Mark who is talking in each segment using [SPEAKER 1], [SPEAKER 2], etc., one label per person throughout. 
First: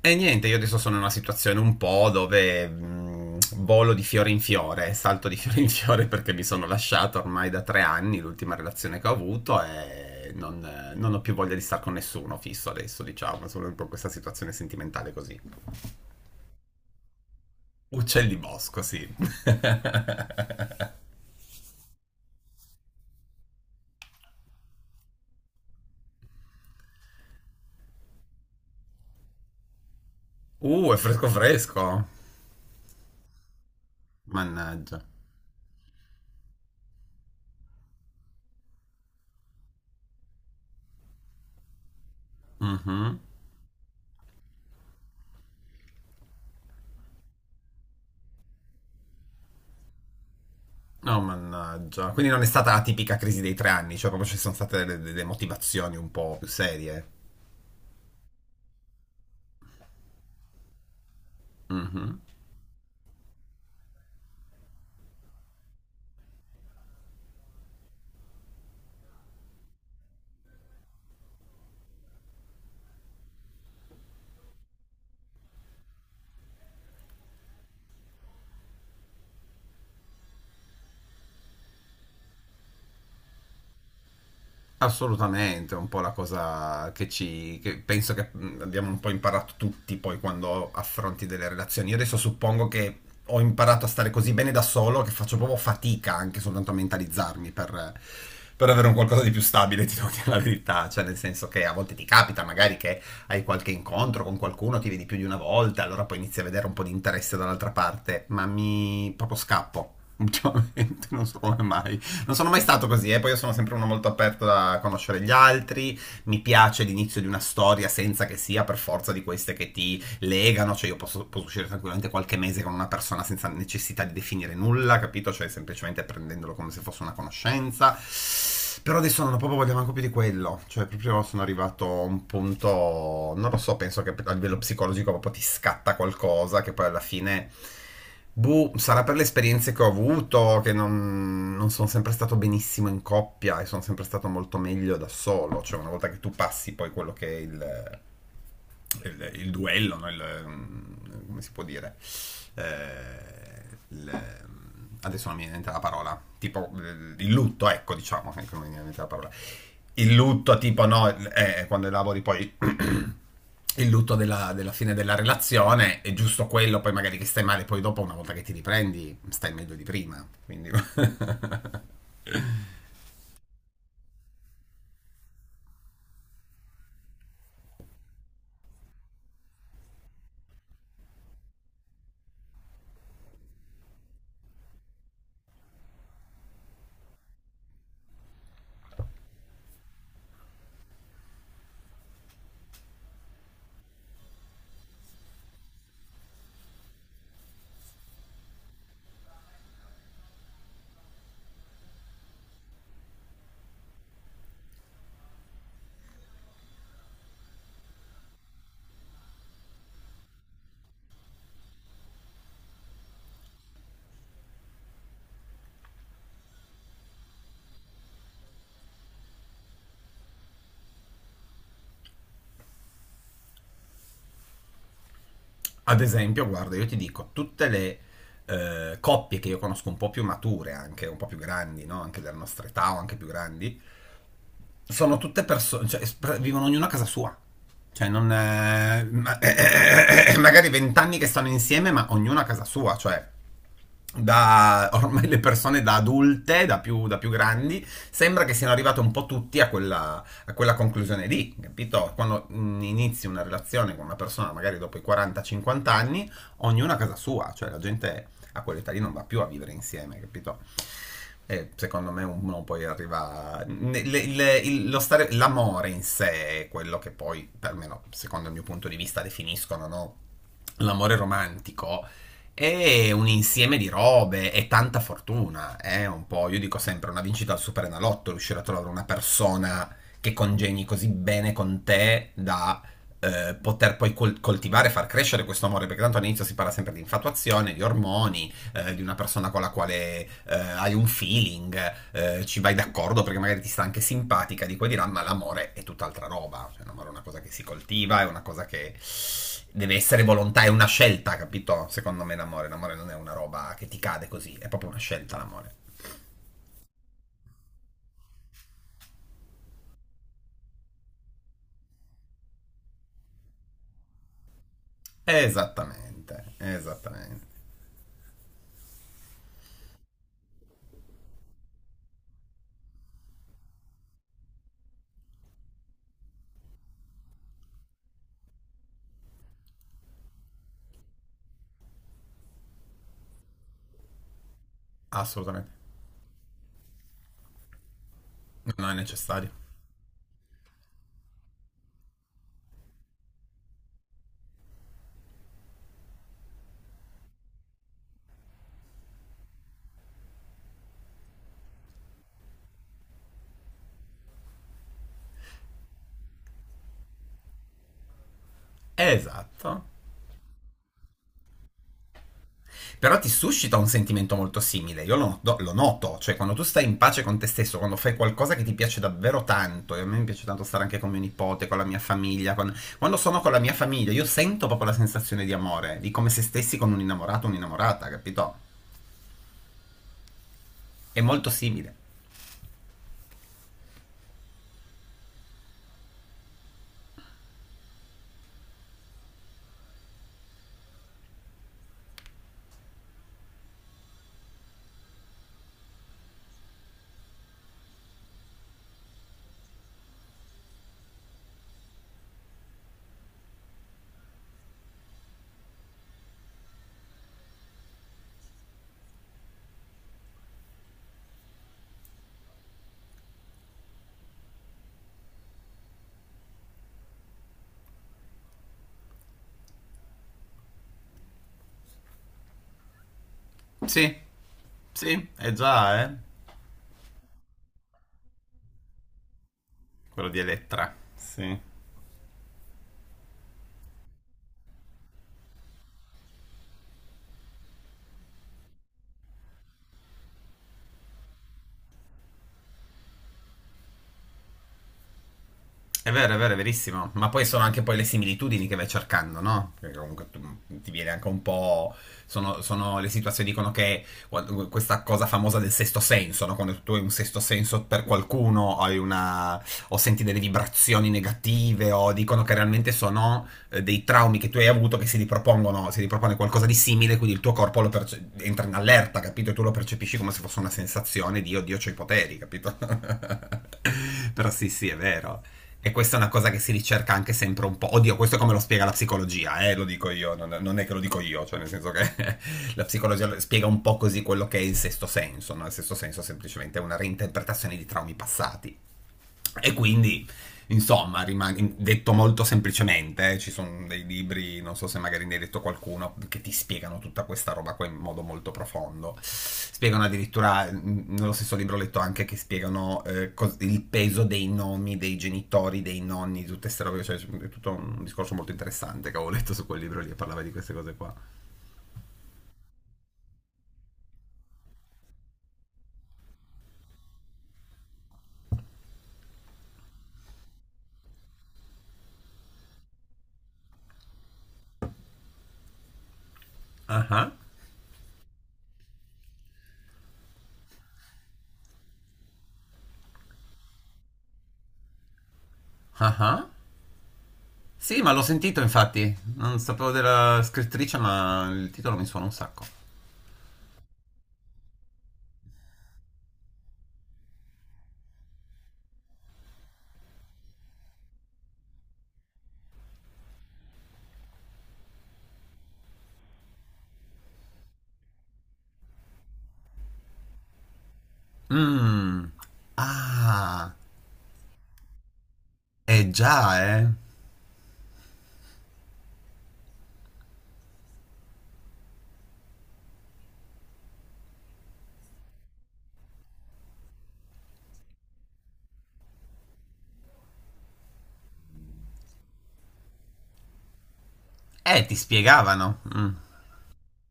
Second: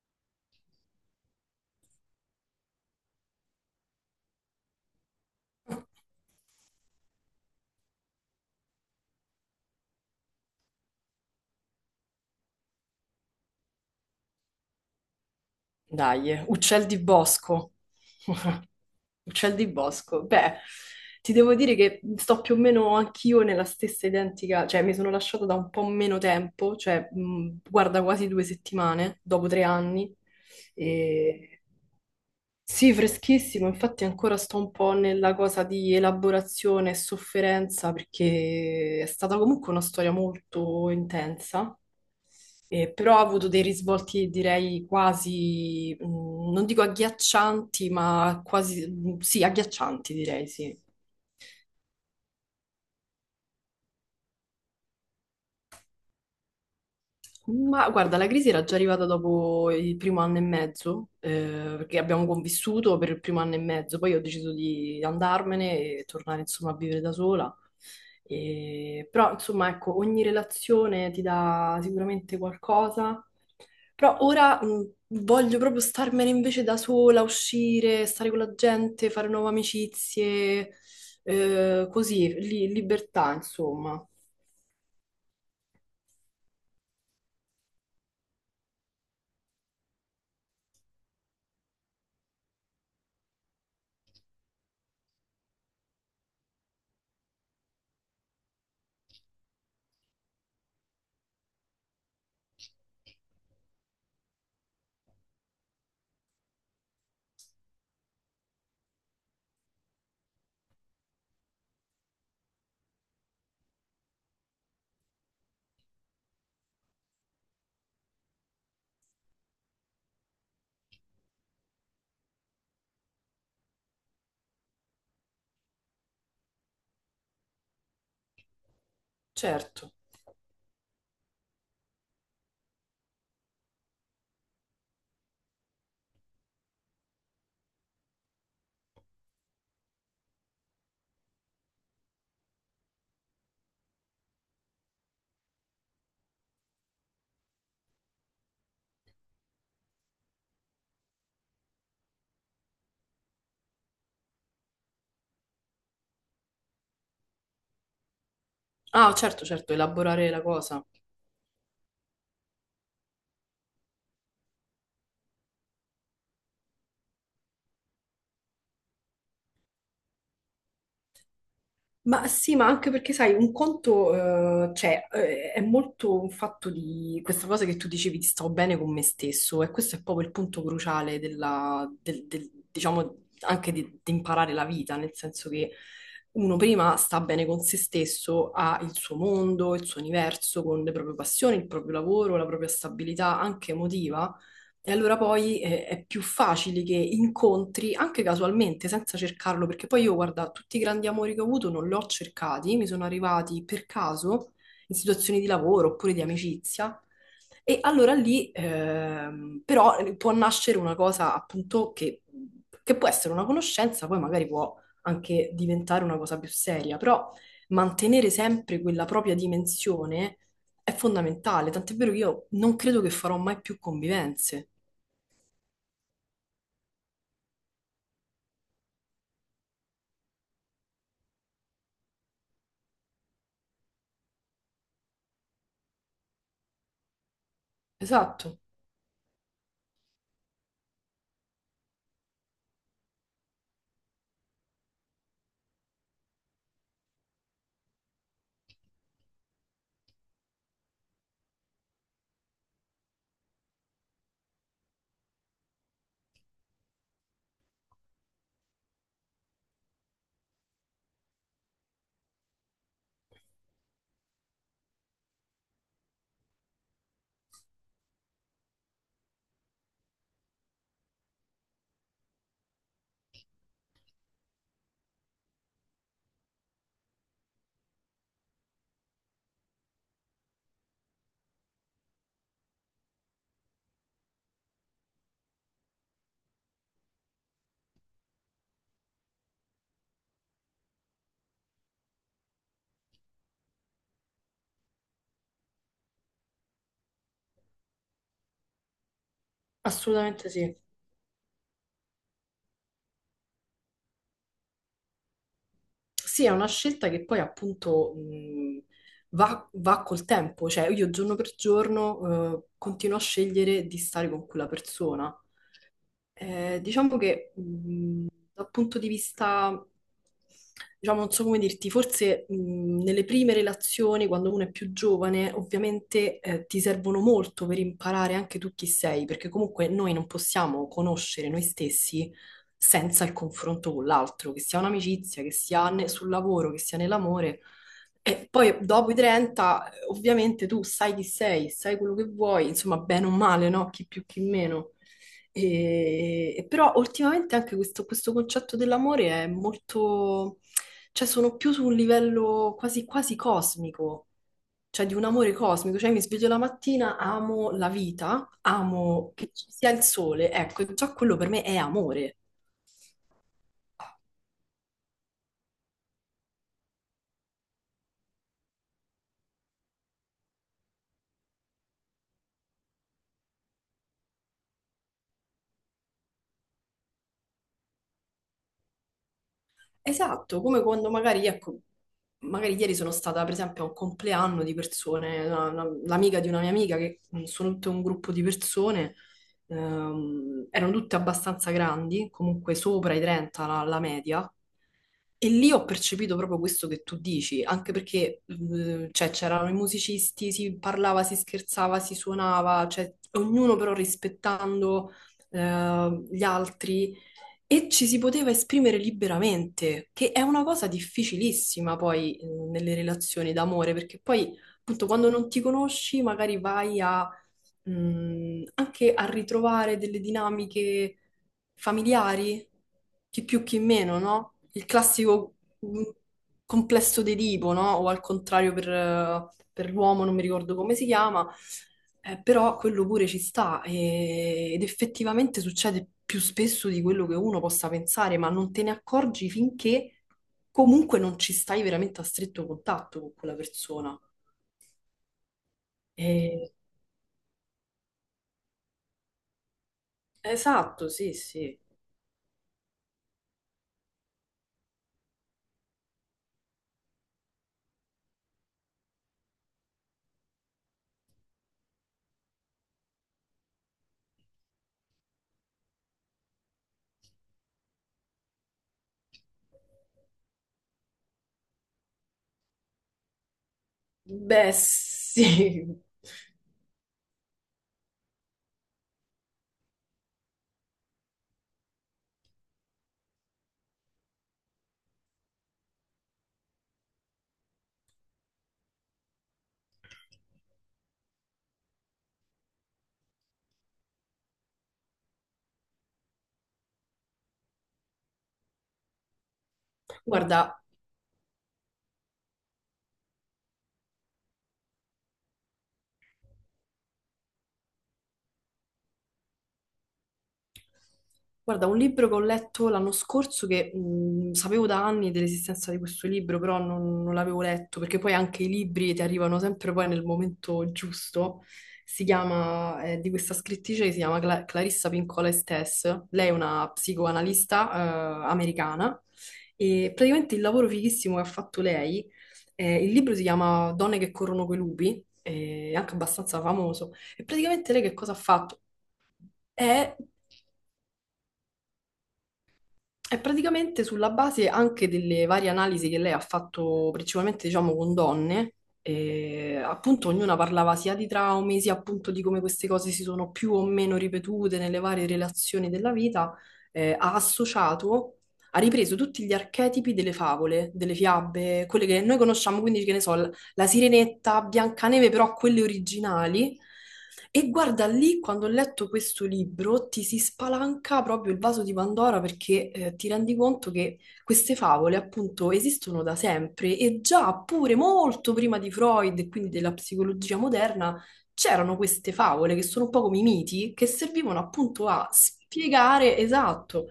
[SPEAKER 1] E niente, io adesso sono in una situazione un po' dove volo di fiore in fiore, salto di fiore in fiore perché mi sono lasciato ormai da 3 anni, l'ultima relazione che ho avuto e non ho più voglia di stare con nessuno fisso adesso, diciamo, sono un po' in questa situazione sentimentale così.
[SPEAKER 2] Dai, uccel di bosco.
[SPEAKER 1] Uccelli bosco, sì.
[SPEAKER 2] Uccel di bosco. Beh, ti devo dire che sto più o meno anch'io nella stessa identica, cioè mi sono lasciata da un po' meno tempo, cioè guarda quasi due settimane, dopo tre anni.
[SPEAKER 1] È fresco
[SPEAKER 2] E...
[SPEAKER 1] fresco.
[SPEAKER 2] Sì, freschissimo, infatti ancora sto un po'
[SPEAKER 1] Mannaggia.
[SPEAKER 2] nella cosa di elaborazione e sofferenza perché è stata comunque una storia molto intensa però
[SPEAKER 1] Mhm.
[SPEAKER 2] ha avuto dei risvolti, direi, quasi, non dico agghiaccianti, ma quasi, sì, agghiaccianti, direi, sì.
[SPEAKER 1] No, mannaggia. Quindi non è stata la tipica crisi dei 3 anni, cioè proprio ci sono state delle motivazioni un po' più serie.
[SPEAKER 2] Ma guarda, la crisi era già arrivata dopo il primo anno e mezzo, perché
[SPEAKER 1] Mhm.
[SPEAKER 2] abbiamo convissuto per il primo anno e mezzo, poi ho deciso di andarmene e tornare, insomma, a vivere da sola. Però, insomma, ecco, ogni relazione ti dà sicuramente qualcosa. Però ora voglio proprio starmene invece da sola, uscire, stare con la gente, fare nuove amicizie, così, libertà, insomma.
[SPEAKER 1] Assolutamente, è un po' la cosa che penso che abbiamo un po' imparato tutti poi quando affronti delle relazioni. Io adesso suppongo che ho imparato a stare così bene da solo che faccio proprio fatica anche soltanto a mentalizzarmi per avere un qualcosa di più stabile, ti devo dire la verità. Cioè, nel senso che a volte ti capita magari che hai qualche incontro con qualcuno, ti vedi più di una volta, allora poi inizi a vedere un po' di interesse dall'altra parte, ma mi proprio scappo ultimamente, non so come mai. Non sono mai stato così, eh. Poi io sono sempre uno molto aperto a conoscere gli altri. Mi piace l'inizio di una storia senza che sia per forza di queste che ti legano, cioè io posso uscire tranquillamente qualche mese con una persona senza necessità di definire nulla, capito? Cioè semplicemente prendendolo come se fosse una conoscenza. Però adesso non ho proprio voglia manco
[SPEAKER 2] Certo.
[SPEAKER 1] più di quello. Cioè, proprio sono arrivato a un punto. Non lo so, penso che a livello psicologico proprio ti scatta qualcosa che poi alla fine. Boh, sarà per le esperienze che ho avuto, che non sono sempre stato benissimo in coppia e sono sempre stato molto meglio da solo. Cioè, una volta che tu passi poi quello che è il duello, no? Come si può dire? Eh, il- adesso non mi viene in mente la parola, tipo il lutto, ecco, diciamo, ecco, non mi viene in mente la
[SPEAKER 2] Ah,
[SPEAKER 1] parola.
[SPEAKER 2] certo, certo,
[SPEAKER 1] Il
[SPEAKER 2] elaborare la
[SPEAKER 1] lutto,
[SPEAKER 2] cosa.
[SPEAKER 1] tipo, no, quando elabori poi il lutto della fine della relazione è giusto quello, poi magari che stai male, poi dopo una volta che ti riprendi stai meglio di prima, quindi.
[SPEAKER 2] Ma sì, ma anche perché sai, un conto, cioè, è molto un fatto di questa cosa che tu dicevi, ti stavo bene con me stesso, e questo è proprio il punto cruciale diciamo, anche di imparare la vita, nel senso che uno prima sta bene con se stesso, ha il suo mondo, il suo universo, con le proprie passioni, il proprio lavoro, la propria stabilità anche emotiva. E allora poi è più facile che incontri, anche casualmente, senza cercarlo, perché poi io, guarda, tutti i grandi amori che ho avuto non li ho cercati, mi sono arrivati per caso in situazioni di lavoro oppure di amicizia. E allora lì, però, può nascere una cosa appunto che può essere una conoscenza, poi magari può anche diventare una cosa più seria, però mantenere sempre quella propria dimensione è fondamentale, tant'è vero che io non credo che farò mai più convivenze.
[SPEAKER 1] Ad esempio, guarda, io ti dico, tutte le coppie che io conosco un po' più mature, anche un po' più grandi, no? Anche della nostra età o anche più grandi, sono tutte persone, cioè vivono ognuno a casa sua. Cioè, non,
[SPEAKER 2] Esatto,
[SPEAKER 1] magari 20 anni che stanno insieme, ma ognuno a casa sua, cioè da ormai le persone da adulte, da più grandi, sembra che siano arrivate un po' tutti a quella conclusione lì, capito? Quando inizi una relazione con una persona, magari dopo i 40-50 anni, ognuno a casa sua, cioè la gente a quell'età lì non va più a vivere insieme, capito? E secondo me uno poi arriva... l'amore in sé è quello che poi, almeno secondo il mio punto di vista, definiscono, no? L'amore romantico è un insieme di robe e tanta fortuna. È un po', io dico sempre, una vincita al Superenalotto, riuscire a trovare una persona che congegni così bene con te da poter poi coltivare, far crescere questo amore, perché tanto all'inizio si parla sempre di infatuazione, di ormoni, di una persona con la quale hai un feeling, ci vai d'accordo perché magari ti sta anche simpatica di qua e di là, ma l'amore è tutt'altra roba. Cioè, l'amore è una cosa che si coltiva, è una cosa che deve essere
[SPEAKER 2] assolutamente
[SPEAKER 1] volontà, è
[SPEAKER 2] sì.
[SPEAKER 1] una scelta, capito? Secondo me l'amore non è una roba che ti cade così, è proprio una scelta l'amore.
[SPEAKER 2] Sì, è una scelta che poi appunto va col tempo, cioè io giorno per giorno continuo a scegliere di stare con quella persona.
[SPEAKER 1] Esattamente,
[SPEAKER 2] Diciamo
[SPEAKER 1] esattamente.
[SPEAKER 2] che dal punto di vista, diciamo, non so come dirti, forse nelle prime relazioni, quando uno è più giovane, ovviamente ti servono molto per imparare anche tu chi sei, perché comunque noi non possiamo conoscere noi stessi senza il confronto con l'altro, che sia un'amicizia, che
[SPEAKER 1] Assolutamente.
[SPEAKER 2] sia sul lavoro, che sia nell'amore. E poi
[SPEAKER 1] Non è
[SPEAKER 2] dopo i
[SPEAKER 1] necessario.
[SPEAKER 2] 30 ovviamente tu sai chi sei, sai quello che vuoi, insomma, bene o male, no? Chi più, chi meno. E però ultimamente anche questo concetto dell'amore è molto, cioè sono più su un livello quasi cosmico, cioè di un amore cosmico, cioè mi sveglio la mattina, amo la vita, amo che ci
[SPEAKER 1] Esatto.
[SPEAKER 2] sia il sole, ecco, già quello per me è amore.
[SPEAKER 1] Però ti suscita un sentimento molto simile, io lo noto, cioè quando tu stai in pace con te stesso, quando fai qualcosa che ti piace davvero tanto, e a me mi piace tanto stare anche con mio nipote, con la mia famiglia, quando sono con la mia famiglia io sento proprio la sensazione di amore, di come se stessi con un innamorato o un'innamorata, capito?
[SPEAKER 2] Esatto, come quando
[SPEAKER 1] È
[SPEAKER 2] magari,
[SPEAKER 1] molto
[SPEAKER 2] ecco,
[SPEAKER 1] simile.
[SPEAKER 2] magari ieri sono stata per esempio a un compleanno di persone, l'amica di una mia amica, che sono tutto un gruppo di persone, erano tutte abbastanza grandi, comunque sopra i 30 la media, e lì ho percepito proprio questo che tu dici, anche perché cioè, c'erano i musicisti, si parlava, si scherzava, si suonava, cioè, ognuno però rispettando gli altri. E ci si poteva esprimere liberamente, che è una cosa difficilissima poi nelle relazioni d'amore, perché poi appunto quando non ti conosci magari anche a ritrovare delle dinamiche familiari, chi più chi
[SPEAKER 1] Sì,
[SPEAKER 2] meno, no? Il
[SPEAKER 1] sì, è
[SPEAKER 2] classico
[SPEAKER 1] già,
[SPEAKER 2] un
[SPEAKER 1] eh?
[SPEAKER 2] complesso di tipo, no? O al contrario per l'uomo,
[SPEAKER 1] Quello
[SPEAKER 2] non
[SPEAKER 1] di
[SPEAKER 2] mi ricordo come
[SPEAKER 1] Elettra.
[SPEAKER 2] si chiama,
[SPEAKER 1] Sì.
[SPEAKER 2] però quello pure ci sta ed effettivamente succede più spesso di quello che uno possa pensare, ma non te ne accorgi finché comunque non ci stai veramente a stretto contatto con quella persona.
[SPEAKER 1] È vero, è vero, è
[SPEAKER 2] E-
[SPEAKER 1] verissimo. Ma poi sono anche poi le similitudini che vai cercando, no? Perché comunque ti viene
[SPEAKER 2] Esatto,
[SPEAKER 1] anche
[SPEAKER 2] sì,
[SPEAKER 1] un
[SPEAKER 2] sì.
[SPEAKER 1] po'. Sono le situazioni dicono che questa cosa famosa del sesto senso, no? Quando tu hai un sesto senso per qualcuno, hai una, o senti delle vibrazioni negative, o dicono che realmente sono dei traumi che tu hai avuto che si ripropongono, si ripropone qualcosa di simile, quindi il tuo corpo entra in allerta, capito? E tu lo percepisci come se fosse una sensazione di oddio, c'ho i poteri, capito? Però sì,
[SPEAKER 2] Beh,
[SPEAKER 1] sì, è vero. E
[SPEAKER 2] sì.
[SPEAKER 1] questa è una cosa che si ricerca anche sempre un po'. Oddio, questo è come lo spiega la psicologia, lo dico io, non è che lo dico io, cioè nel senso che la psicologia spiega un po' così quello che è il sesto senso, no? Il sesto senso semplicemente è una reinterpretazione di traumi passati. E quindi, insomma, detto molto semplicemente, ci sono dei libri, non so se magari ne hai detto qualcuno, che ti spiegano tutta questa roba qua in modo molto profondo. Spiegano addirittura,
[SPEAKER 2] Guarda,
[SPEAKER 1] nello stesso libro ho letto anche che spiegano il peso dei nomi, dei genitori, dei nonni, di tutte queste robe, cioè è tutto un discorso molto interessante che avevo letto su quel libro lì e parlava di queste cose qua.
[SPEAKER 2] Guarda, un libro che ho letto l'anno scorso che sapevo da anni dell'esistenza di questo libro, però non l'avevo letto, perché poi anche i libri ti arrivano sempre poi nel momento giusto. Si chiama, è di questa scrittrice che si chiama Clarissa Pinkola Estes. Lei è una
[SPEAKER 1] Ah ah,
[SPEAKER 2] psicoanalista, americana e praticamente il lavoro fighissimo che ha fatto lei, il libro si chiama Donne che corrono coi lupi, è anche
[SPEAKER 1] ah ah.
[SPEAKER 2] abbastanza famoso. E praticamente
[SPEAKER 1] Sì,
[SPEAKER 2] lei
[SPEAKER 1] ma
[SPEAKER 2] che
[SPEAKER 1] l'ho
[SPEAKER 2] cosa ha
[SPEAKER 1] sentito
[SPEAKER 2] fatto?
[SPEAKER 1] infatti, non sapevo
[SPEAKER 2] È
[SPEAKER 1] della scrittrice, ma il titolo mi suona un sacco.
[SPEAKER 2] È praticamente sulla base anche delle varie analisi che lei ha fatto, principalmente diciamo con donne, e appunto ognuna parlava sia di traumi, sia appunto di come queste cose si sono più o meno ripetute nelle varie relazioni della vita, ha associato, ha ripreso tutti gli archetipi delle favole, delle fiabe, quelle che
[SPEAKER 1] Mmm.
[SPEAKER 2] noi conosciamo, quindi che ne so,
[SPEAKER 1] Ah,
[SPEAKER 2] la Sirenetta, Biancaneve, però quelle
[SPEAKER 1] eh già,
[SPEAKER 2] originali.
[SPEAKER 1] eh.
[SPEAKER 2] E guarda lì, quando ho letto questo libro, ti si spalanca proprio il vaso di Pandora perché ti rendi conto che queste favole appunto esistono da sempre e già pure molto prima di Freud e quindi della psicologia moderna c'erano queste favole che sono un po' come i miti che servivano
[SPEAKER 1] Ti
[SPEAKER 2] appunto a
[SPEAKER 1] spiegavano. Mm.
[SPEAKER 2] spiegare esatto.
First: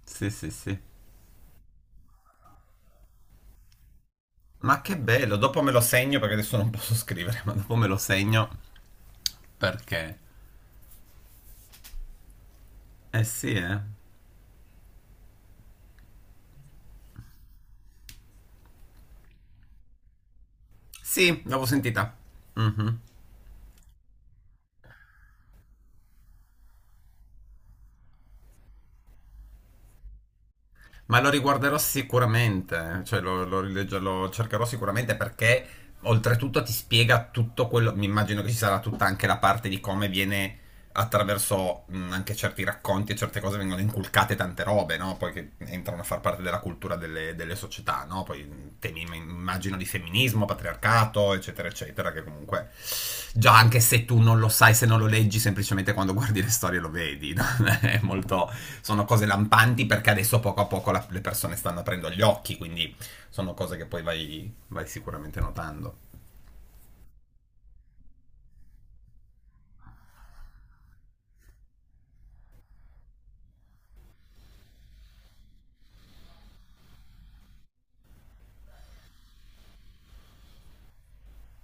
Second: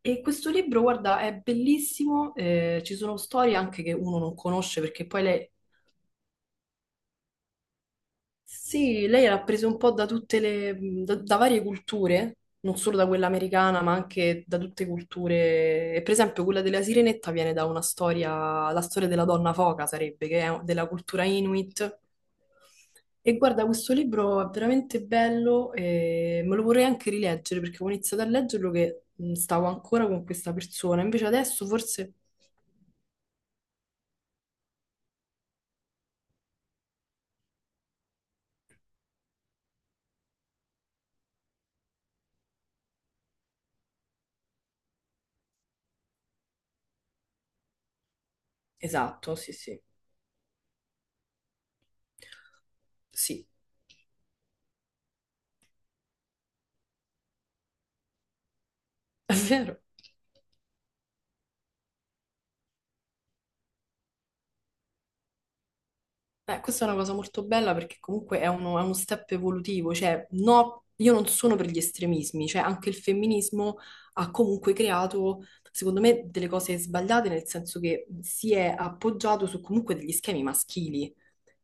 [SPEAKER 2] E
[SPEAKER 1] Sì,
[SPEAKER 2] questo
[SPEAKER 1] sì, sì.
[SPEAKER 2] libro, guarda, è bellissimo, ci sono storie anche che uno non
[SPEAKER 1] Ma
[SPEAKER 2] conosce
[SPEAKER 1] che
[SPEAKER 2] perché poi
[SPEAKER 1] bello,
[SPEAKER 2] le
[SPEAKER 1] dopo me lo segno perché adesso non posso scrivere, ma dopo me lo segno
[SPEAKER 2] sì, lei era presa un po' da
[SPEAKER 1] perché.
[SPEAKER 2] tutte da varie culture, non solo da quella
[SPEAKER 1] Sì, eh.
[SPEAKER 2] americana, ma anche da tutte culture. E per esempio, quella della Sirenetta viene da una storia, la storia della donna foca sarebbe, che è della cultura
[SPEAKER 1] Sì, l'avevo
[SPEAKER 2] Inuit.
[SPEAKER 1] sentita. Mhm.
[SPEAKER 2] E guarda, questo libro è veramente bello e me lo vorrei anche rileggere perché avevo iniziato a leggerlo che stavo ancora con questa persona.
[SPEAKER 1] Ma
[SPEAKER 2] Invece
[SPEAKER 1] lo
[SPEAKER 2] adesso
[SPEAKER 1] riguarderò
[SPEAKER 2] forse...
[SPEAKER 1] sicuramente, cioè lo cercherò sicuramente perché oltretutto ti spiega tutto quello, mi immagino che ci sarà tutta anche la parte di come viene attraverso anche certi racconti e certe cose vengono inculcate tante robe, no? Poi che entrano a far parte della cultura delle società, no? Poi temi,
[SPEAKER 2] Esatto, sì,
[SPEAKER 1] immagino,
[SPEAKER 2] sì,
[SPEAKER 1] di femminismo, patriarcato, eccetera, eccetera, che comunque
[SPEAKER 2] sì,
[SPEAKER 1] già anche se tu non lo sai, se non lo leggi, semplicemente quando guardi le storie lo vedi, no? È molto Sono cose
[SPEAKER 2] è vero.
[SPEAKER 1] lampanti perché adesso poco a poco le persone stanno aprendo gli occhi, quindi sono cose che poi vai sicuramente notando.
[SPEAKER 2] Beh, questa è una cosa molto bella perché comunque è uno step evolutivo, cioè no, io non sono per gli estremismi, cioè anche il femminismo ha comunque creato, secondo me, delle cose sbagliate, nel senso che si è appoggiato su comunque degli schemi maschili.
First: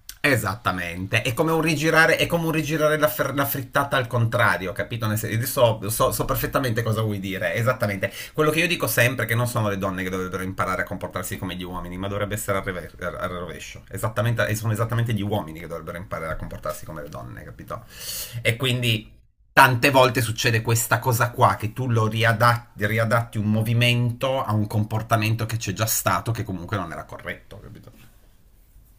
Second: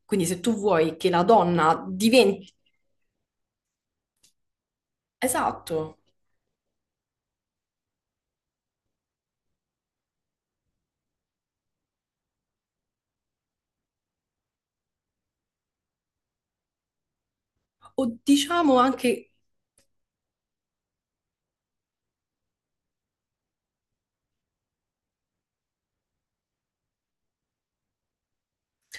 [SPEAKER 2] Quindi se tu vuoi che
[SPEAKER 1] Esattamente,
[SPEAKER 2] la
[SPEAKER 1] è come un
[SPEAKER 2] donna
[SPEAKER 1] rigirare, è come un
[SPEAKER 2] diventi...
[SPEAKER 1] rigirare la frittata al contrario, capito? Nel senso,
[SPEAKER 2] Esatto,
[SPEAKER 1] so perfettamente cosa vuoi dire, esattamente. Quello che io dico sempre è che non sono le donne che dovrebbero imparare a comportarsi come gli uomini, ma dovrebbe essere al rovescio. Esattamente, sono esattamente gli uomini che dovrebbero imparare a comportarsi come le donne, capito?
[SPEAKER 2] o
[SPEAKER 1] E
[SPEAKER 2] diciamo
[SPEAKER 1] quindi
[SPEAKER 2] anche
[SPEAKER 1] tante volte succede questa cosa qua, che tu lo riadatti un movimento a un comportamento che c'è già stato, che comunque non era corretto, capito?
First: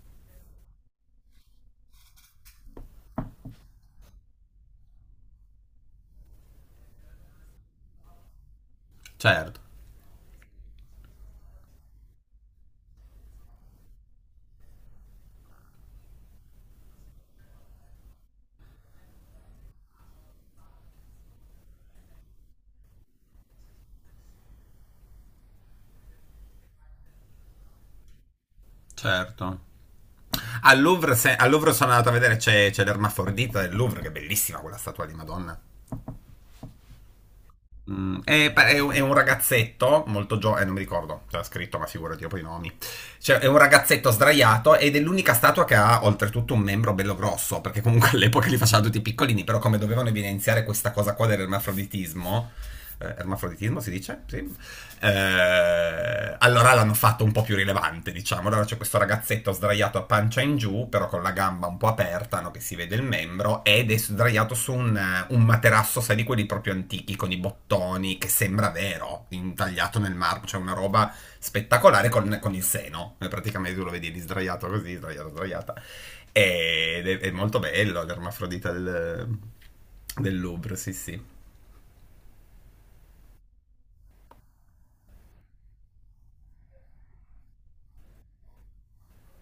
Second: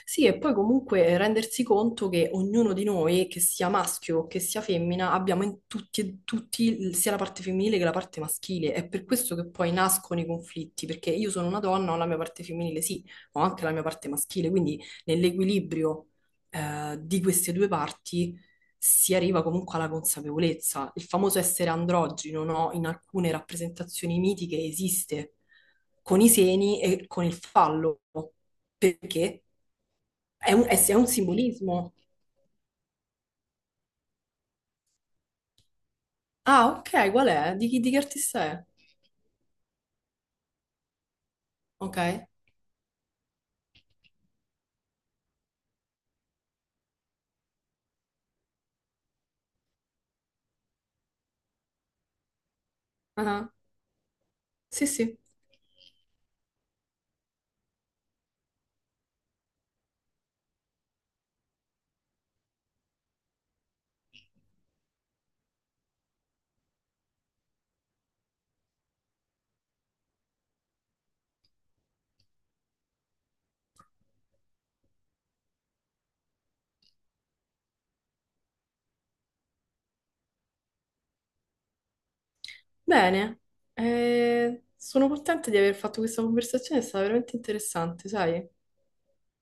[SPEAKER 2] sì, e poi comunque rendersi conto che ognuno di noi, che sia maschio o che sia femmina, abbiamo in tutti e tutti il- sia la parte femminile che la parte maschile. È per questo che
[SPEAKER 1] Certo,
[SPEAKER 2] poi nascono i conflitti, perché io sono una donna, ho la mia parte femminile, sì, ma ho anche la mia parte maschile, quindi nell'equilibrio di queste due parti si arriva comunque alla consapevolezza. Il famoso essere androgino, no? In alcune rappresentazioni mitiche esiste con i seni e con il fallo, perché
[SPEAKER 1] certo.
[SPEAKER 2] è un,
[SPEAKER 1] Al
[SPEAKER 2] è un
[SPEAKER 1] Louvre, se- al Louvre sono
[SPEAKER 2] simbolismo.
[SPEAKER 1] andato a vedere, c'è l'ermafrodita del Louvre, che è bellissima quella statua di Madonna.
[SPEAKER 2] Ah, ok, qual è? Di chi, di che
[SPEAKER 1] Mm,
[SPEAKER 2] artista
[SPEAKER 1] è,
[SPEAKER 2] è?
[SPEAKER 1] è un- è un ragazzetto molto giovane, non mi ricordo, c'era scritto, ma
[SPEAKER 2] Ok.
[SPEAKER 1] figurati dopo i nomi. Cioè, è un ragazzetto sdraiato ed è l'unica statua che ha oltretutto un membro bello grosso, perché comunque all'epoca li facevano tutti piccolini, però come dovevano evidenziare questa cosa qua dell'ermafroditismo,
[SPEAKER 2] Ah,
[SPEAKER 1] ermafroditismo si dice? Sì,
[SPEAKER 2] sì, sì.
[SPEAKER 1] allora l'hanno fatto un po' più rilevante, diciamo. Allora c'è questo ragazzetto sdraiato a pancia in giù, però con la gamba un po' aperta, no, che si vede il membro, ed è sdraiato su un materasso, sai, di quelli proprio antichi, con i bottoni, che sembra vero, intagliato nel marmo, cioè una roba spettacolare con il seno. Praticamente tu lo vedi lì sdraiato così, sdraiato, sdraiata. Ed è molto bello l'ermafrodita del Louvre, sì sì.
[SPEAKER 2] Bene. Sono contenta di aver fatto questa conversazione, è stata veramente interessante, sai?